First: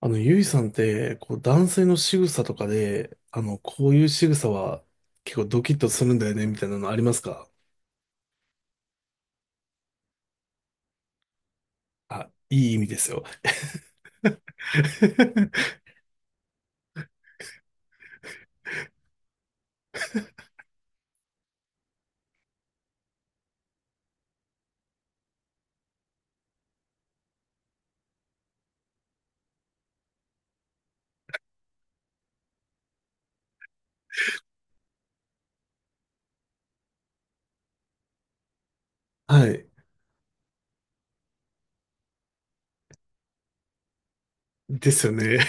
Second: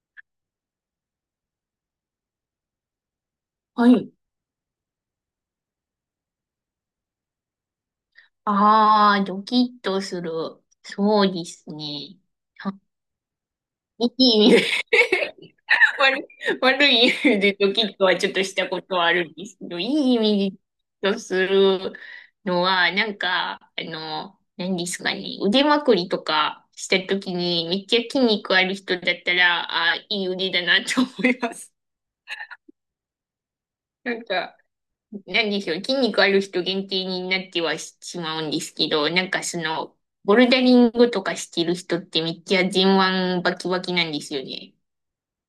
ゆいさんって、男性の仕草とかで、こはういうい。仕草は結構ドキッとするんだよね、みたいなのありますか？ああ、ドキッとする。そうですね。あ、いい意は味ですよ。い いい意味で 悪い、悪い意味でドキッとはちょっとしたことはあるんですけど、いい意味でドキッとするのは、なんか、何ですかね、腕まくりとかしたときに、めっちゃ筋肉ある人だったら、ああ、いい腕だなと思います。なんか、なんでしょう、筋肉ある人限定になってはしまうんですけど、なんかはい。ボルダリングとかしてる人ってめっちゃ前腕バキバキなんですよね。ですよね。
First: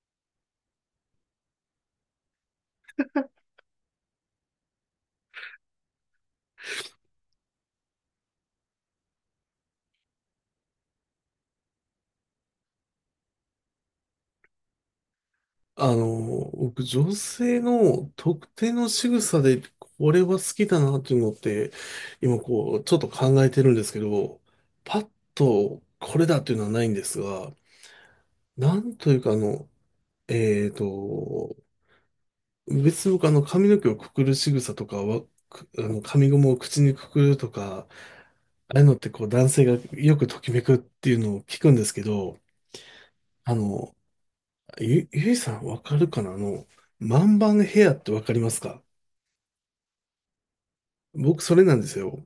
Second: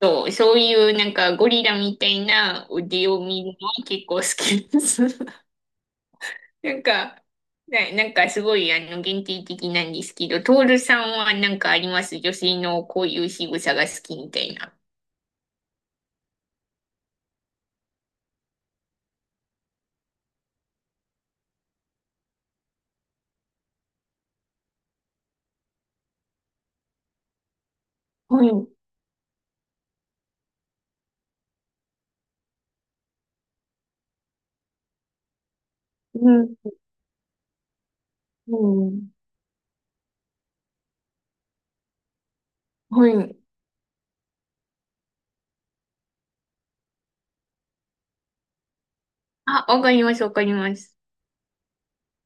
そういうなんかゴリラみたいな腕を見るのは結構好きです。なんか、なんかすごい限定的なんですけど、トールさんはなんかあります？女性のこういう仕草が好きみたいな。僕、女性の特定の仕草で、これは好きだなっていうのって、今こう、ちょっと考えてるんですけど、パッとこれだっていうのはないんですが、はい。なんというかあの、えーと、別に僕あの髪の毛をくくる仕草とかは、あの髪うゴムをん。口にくくるとか、うああいうのってん。こう男性がよくときめくっていうのを聞くんですけど、はい。あの、ゆいさんわかるかな、あの、万番ヘアってわかりますか？あ、わかります、わかります。僕それなんですよ。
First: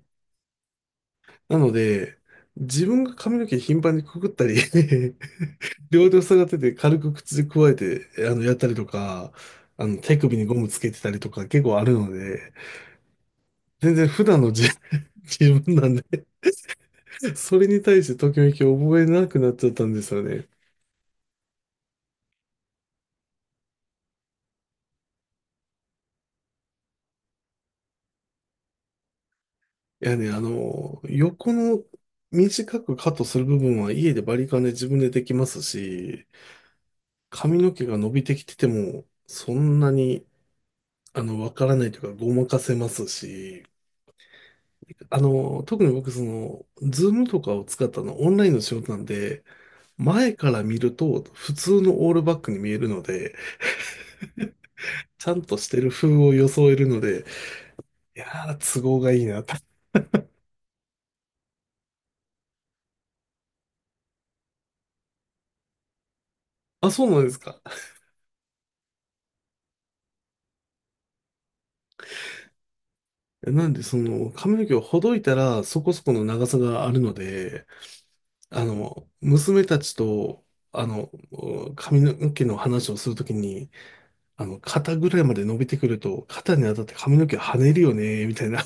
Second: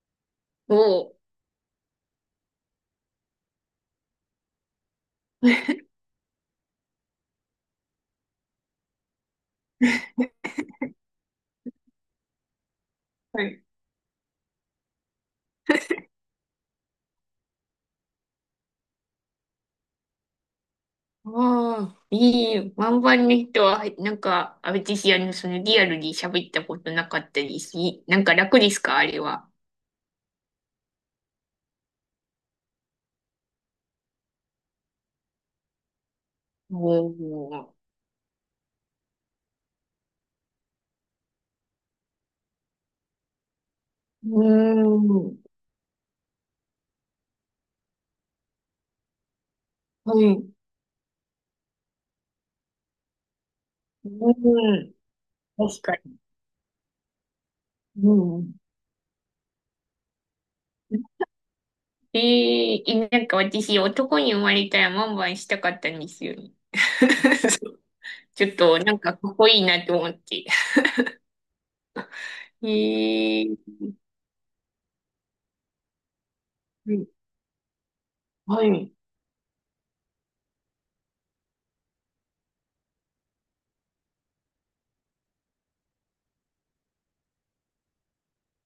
おなので、自分が髪の毛頻繁にくくったり ー。両手を下がってて軽く口でくわえてやったりとか、あの手首にゴムつけてたりとか結構あるので、はい。全然普段の自 自分なんでそれに対してときめきを覚えなくなっちゃったんですよね。ああ、いい。ワンバンの人は、なんか、あ、私、リアルに喋ったことなかったりし、いなんか楽ですかあれは？いやね、あの、横の短くカットする部分は家でバリカンで自分でできますし、お髪ー。の毛が伸びてきてても、そんなに、あの、わからないというか、ごまかせますし、うーあん。の、特に僕、その、ズームとかを使ったの、オンラインの仕事なんで、は前い。うから見ると、普通のオールバックに見えるので、ーん。ちゃんとして確るか風に。を装えるので、ういやん。ー、都合がいいなと。なんか私、男に生まれたらワンバンしたかったんですよね。あ、そうなんですか。そう、ちょっと、なんか、かっこいいなと思って。えー、なんで、その、髪の毛をほどいたら、そこそこの長さがあはるい。ので、あはい。の、娘たちと、あの、髪の毛の話をするときに、あの、肩ぐらいまで伸びてくると、肩に当たって髪の毛跳ねるよね、みたいな。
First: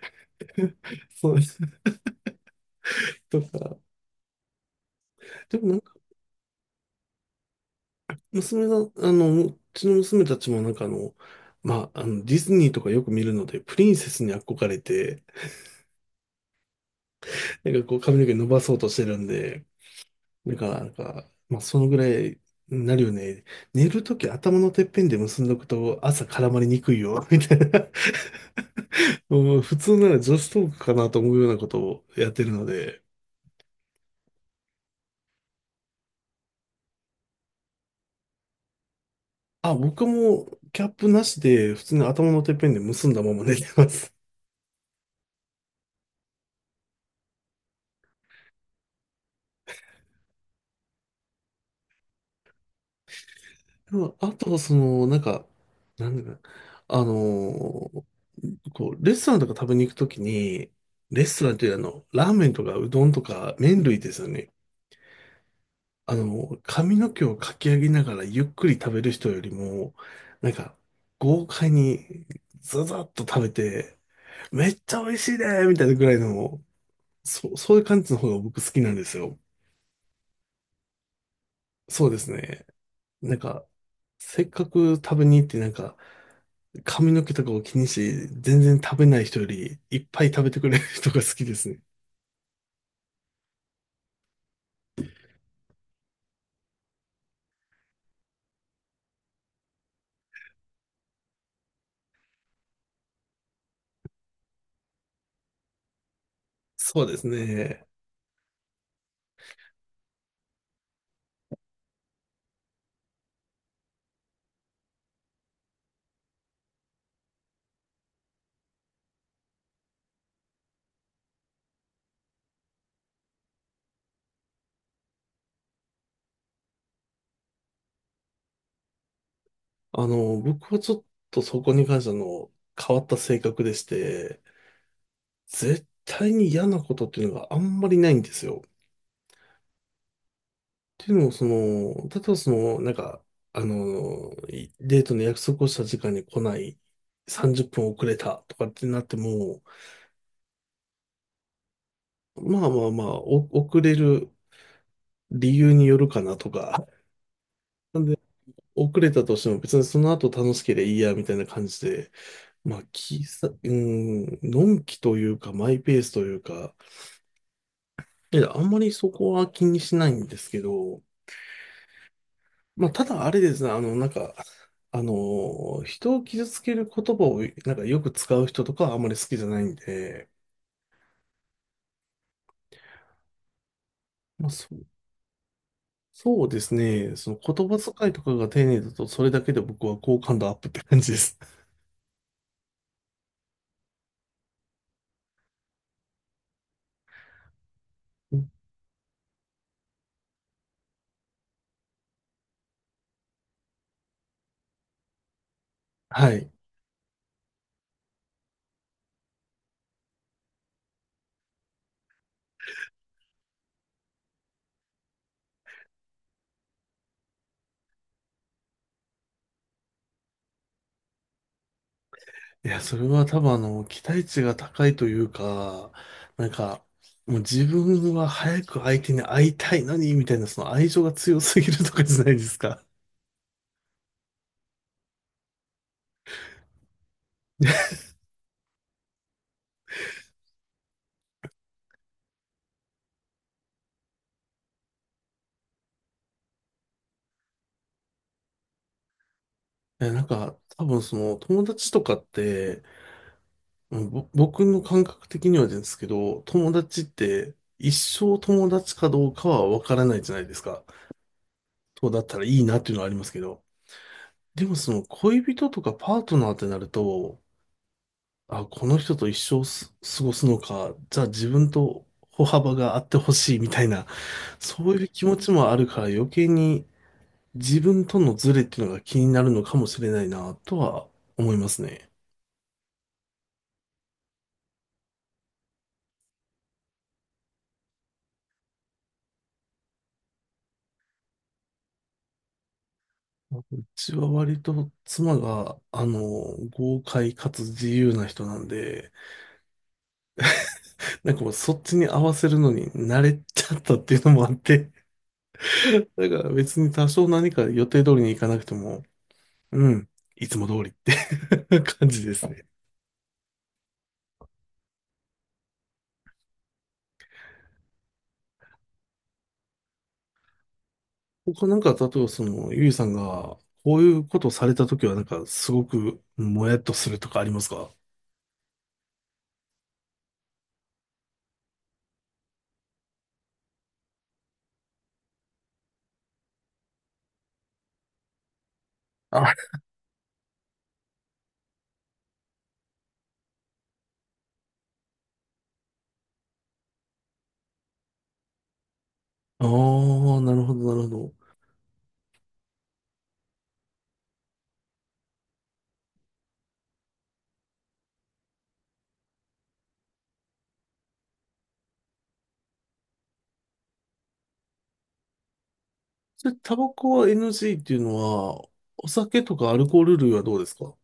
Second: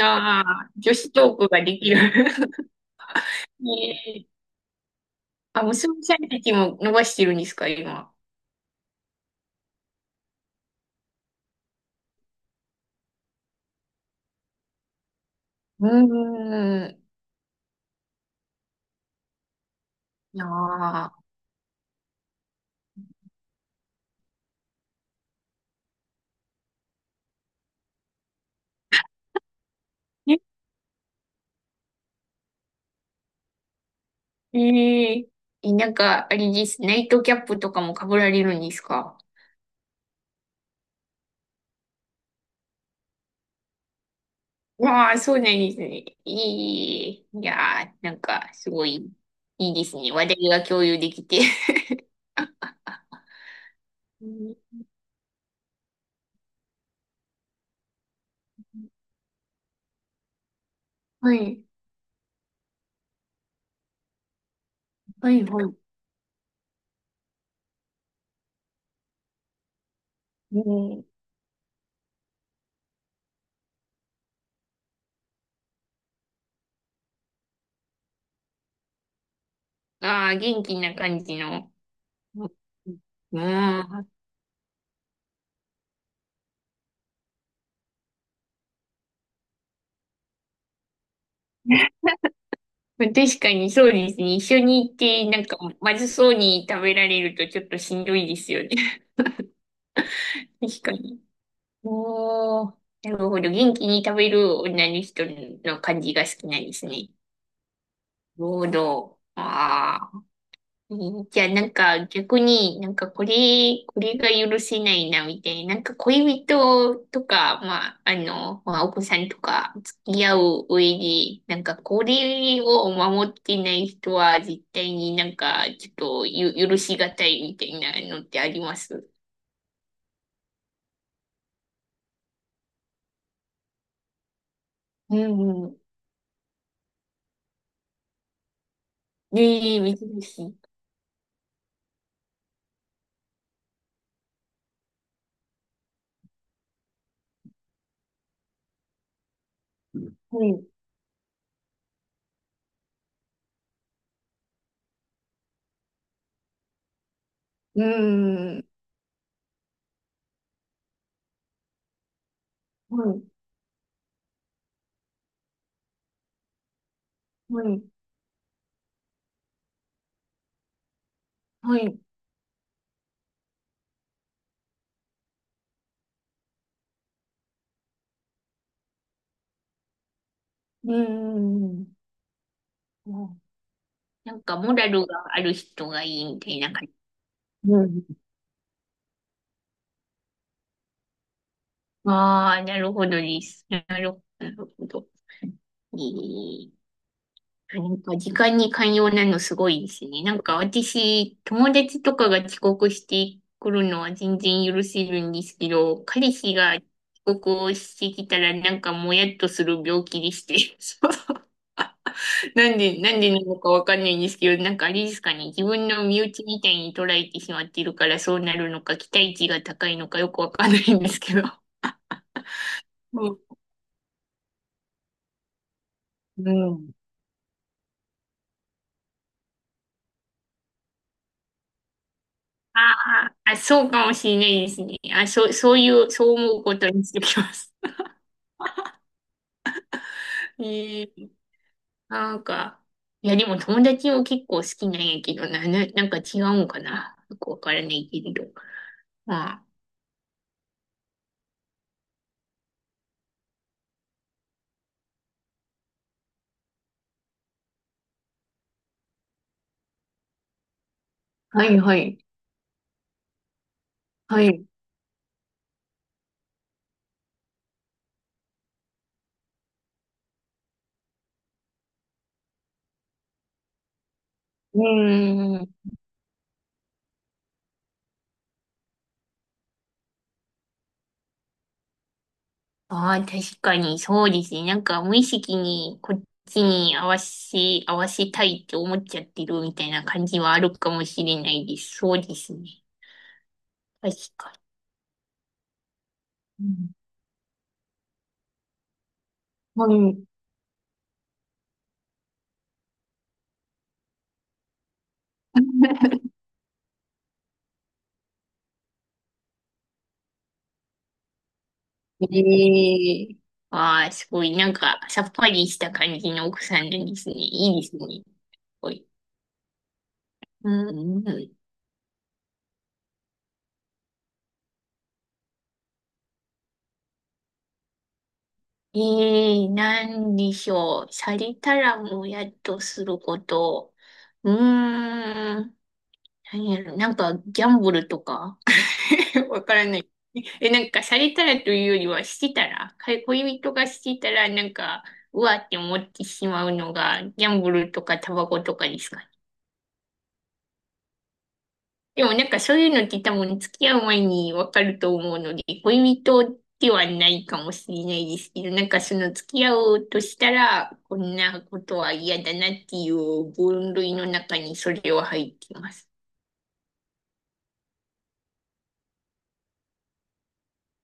あ あ、女子そトう、ークができる。とか。えーであ、も無んなんか、たちも伸ばしてるんですか、今？娘が、あの、うちの娘たちもなんかあの、まあ、あの、ディズニーとかよく見るので、プリンセスに憧れて、うーん。なんかこう髪の毛伸ばそうとしてるんで、いやだから、なんー。か、まあ、そのぐらいになるよね。寝るとき頭のてっぺんで結んどくと朝絡まりにくいよ、みたいな。もう普通なら女子トークかなと思うようなことをやってるので。え、えなんか、あれです。ナイトキャップとかも被られるんですか？あ、僕もキャップなしで普通に頭のてっぺんで結んだまま寝てます。わあ、そうなんですね。いい。いやー、なんか、すごい、いいですね。話題が共有できて。でもうあとん。はその、なんか、なんだかあのーこう、レストランとか食べに行くときに、レはストランい、というよりあの、ラーメンとかうどんとか麺類ですよね。はい、はい。あの、髪の毛をかき上げながらゆっくり食べる人よりも、なんうか、ん、豪快にザザッと食べて、めっちゃ美味しいねみたいなぐらいの、そういう感じの方が僕好きなんですよ。ああ、元気な感じの。そうですうん、ね。なんか、うん。せっかく食べに行ってなんか、髪の毛とかを気にして全然食べない人より、いっぱい食べてくれる人が好きですね。まあ確かにそうですね。一緒に行って、なんか、まずそうに食べられるとちょっとしんどいですよね。確かに。おー、なるほど。元気に食べる女の人の感じが好きなんですそうね。ですね。なるほど。ああ。じゃあなんか逆になんかこれ、が許せないなみたいな、なんか恋人とか、まあ、まあ、お子さんとか付き合う上で、なんかこれを守ってない人は絶対になんかちょっと許しがたいみたいなのってあります？あの、僕はちょっとそこに関してあの、変わった性格でして、うんうん。絶対に嫌なことっていうのがあんまりないんですよ。っねえ、珍しい。ていうのも、その、例えばその、なんか、あの、デートの約束をした時間に来ない、30分遅れたとかってなっても、はい。まあ、遅れる理由によるかなとか、うなんで、ん。遅れたとしても別にその後楽しければいいや、みたいな感じで、まあ、はい。うん、のんきというか、マイペースというか、はい。いやあんまりそこは気にしないんですけど、はい。まあ、ただあれですね、あの、なんか、人を傷つける言葉を、なんかよく使う人とかはあんまり好きじゃないんで、うん。うん。うん。なんまあ、かモラルがある人がいいみそうたでいなす感じ。ね、その言葉遣いとかが丁寧だと、それだけで僕は好感度アップって感じです。ああ、なるほどです。なるほど。えーなんか時間 に寛容なのすごいですね。なんか私、友達とかが遅刻してくるのは全然許せるんですけど、は彼い。氏が遅刻をしてきたらなんかもやっとする病気でして。そうなんで、なんでなのかわかんないんですけど、なんかあれですかね、自分の身内みたいに捉えてしまっているからそうなるのか、期待値が高いのかよくわかんないんですけど。いや、それはうん。多分あの、期待値が高いというか、なんうか、ん。もう自分は早く相手に会いたいのに、みたいな、その愛情が強すぎるとかじゃないですあか。あ、あそうかもしれないですね。あ、そう、そういう、そう思うことにしてきます。ええ、なんか、いや、でも友達も結構好きなんやけどなんか違うんかな。よくわからないけれど。まあ、いや、なんか、多分その友達とかって、うんぼ僕の感覚的にはですけど、友達って一生友達かどうかはわからないじゃないですか。はいはそうい、だったらいいなっていうのはありますけど。はい。でもその恋人とかパートナーってなると、あ、この人と一生す過ごすのか、じゃあ自分と歩幅があってほしいみたいな、うそういう気持ちーん。もあるから余計に自分とのズレっていうのが気になるのかもしれないなとは思いますね。ああ、確かにそうですね。なんか無意識にこっちに合わせたいって思っちゃってるみたいな感じはあるかもしれないです。そうですね。うち確はか割と妻が、あの、に。うん。豪快かつ自由な人なんで、はい。なんかもうそっちに合わせるのに慣れちゃったっていうのもあって、だから別に多少何か予定通りに行かなくても、うん、いつも通りって 感じですね。ええ。ああー、すごい。なんか、さっぱりした感じの奥さんなんですね。いいですね。すごい。うんうん。他なんか、例えばその、ゆいさんが、こういうことをされたときはなんか、すごくもやっとするとかありますか？ええ、なんでしょう。されたらもやっとすること。うーん。何やろ。なんか、ギャンブルとか あ、わからない。なんか、されたらというよりは、してたら、か恋人がしてたら、なんか、うわって思ってしまうのが、ギャンブルとかタバコとかですか？あーなるほど、なるほど。でもなんかそういうのって多分付き合う前にわかると思うので、恋人ではないかもしれないですけど、なんかその付き合おうとしたら、こんなことは嫌だなっていう分類の中にそれは入ってます。それ、タバコは NG っていうのは、お酒とかアルコール類はどうですか？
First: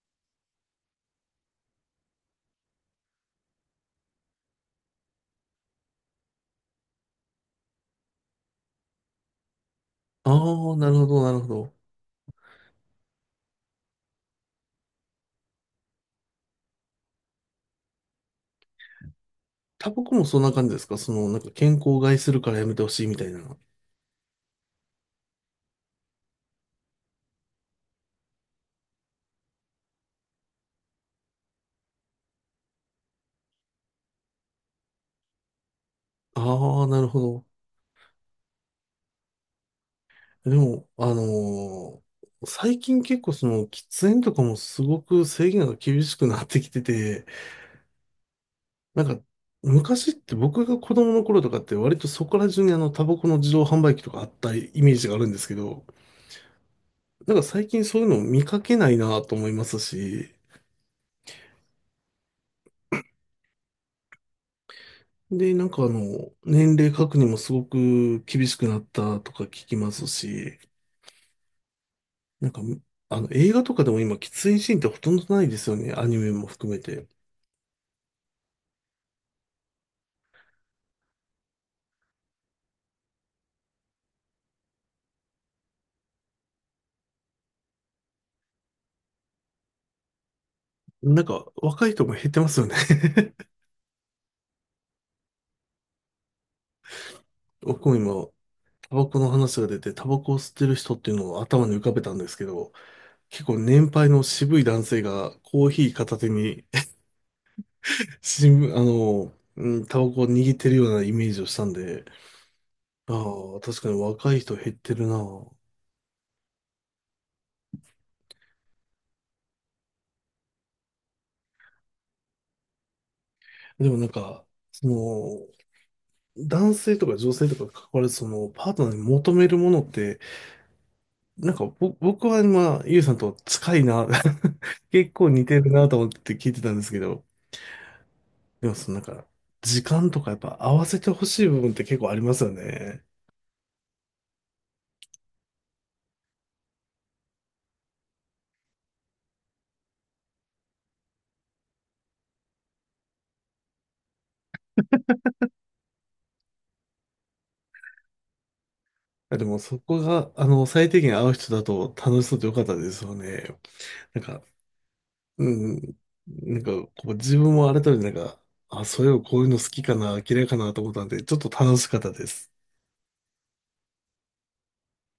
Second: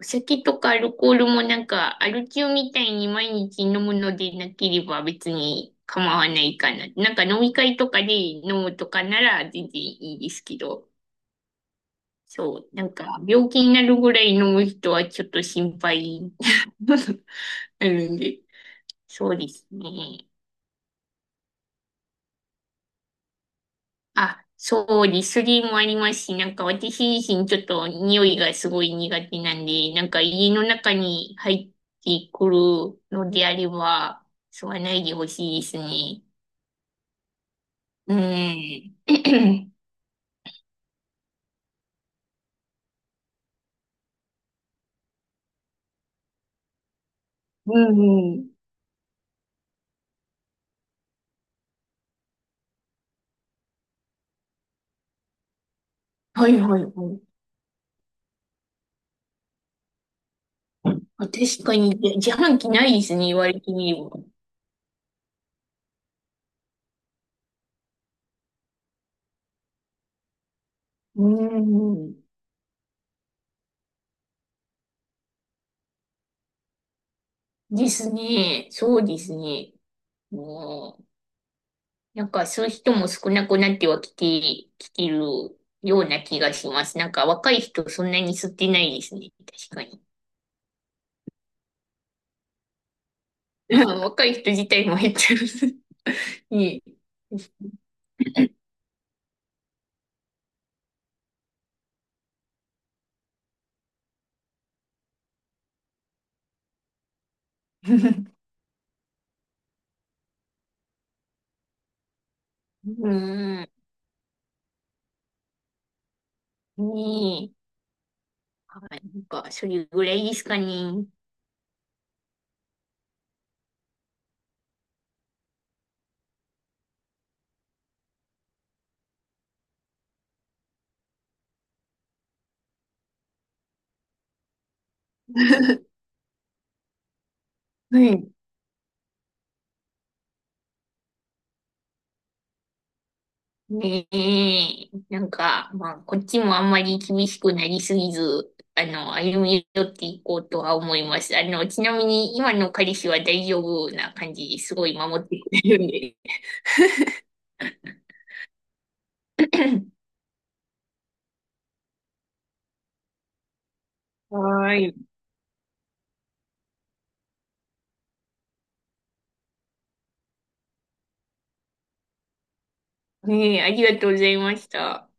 お酒とかアルコールもなんかアル中みたいに毎日飲むのでなければ別に構わないかな。なんか飲み会とかで飲むとかなら全然いいであすけあ、など。るほど、なるほど。そう、なんか病気になるぐらい飲む人はちょっと心配 なるんで、そうですタバコもね。そんな感じですか？その、なんか健康を害するからやめてほしいみたいな。あ、そう、リスリーもありますし、なんか私自身ちょっと匂いがすごい苦手なんで、なんか家の中に入ってくるのであれば、吸わないでほしいですね。ああ、なるほど。うん。でも、あのー最近結構その、喫煙とかもすごく制限が厳しくなってきてて、うんうん。なんか、昔って僕が子供の頃とかって割とそこら中にあの、タバコの自動販売機とかあったイメージがあるんですけど、はいはいはい。なんか最近そういうのを見かけないなと思いますし、あ、確かに、じゃ自販機ないですね、言われてみれば。で、なんかあの、年齢確認もすごく厳しくなったとか聞きますし、うん。なんか、あの、映画とかでも今、喫煙シーンってほとんどないですよね。アニメも含めて。ですね。そうですね。うん。なんかそういう人も少なくなってはきてるような気がします。なんか若い人そんなに吸ってないですね。確かに。なんか、若い人も減ってますよね。うん。若い人自体も減ってる ねえ。僕も今、タバコの話が出て、タバコを吸ってる人っていうのを頭に浮かべたんですけど、結構年配の渋い男性がコーヒー片手に 新聞、あの、うん、タバコを握ってるようなイメージをしたんで、うあん。あ、ね確かに若い人減ってるなぁ。え。はい。なんかそれぐらいですかね。でもなんか、その、男性とか女性とかに関わらず、その、パートナーに求めるものって、なんか、僕は今、ゆうさんと近いな、結構似てるなと 思って聞いてたんですけど、はい。でもそのなんか、時間とかやっぱ合わせてほしい部分って結構ありますよね。ねえ、なんか、まあ、こっちもあんまり厳しくなりすぎず、歩み寄っていこうとは思います。ちなみに今の彼氏は大丈夫な感じですごい守ってくれるんで。あでもそこが、あの、最低限合う人だと楽しそうでよかったですよね。なんか、はーい。うん、なんか、こう自分も改めてなんか、あ、そういえばこういうの好きかな、嫌いかなと思ったんで、ちょっと楽しかったです。ねえ、ありがとうございました。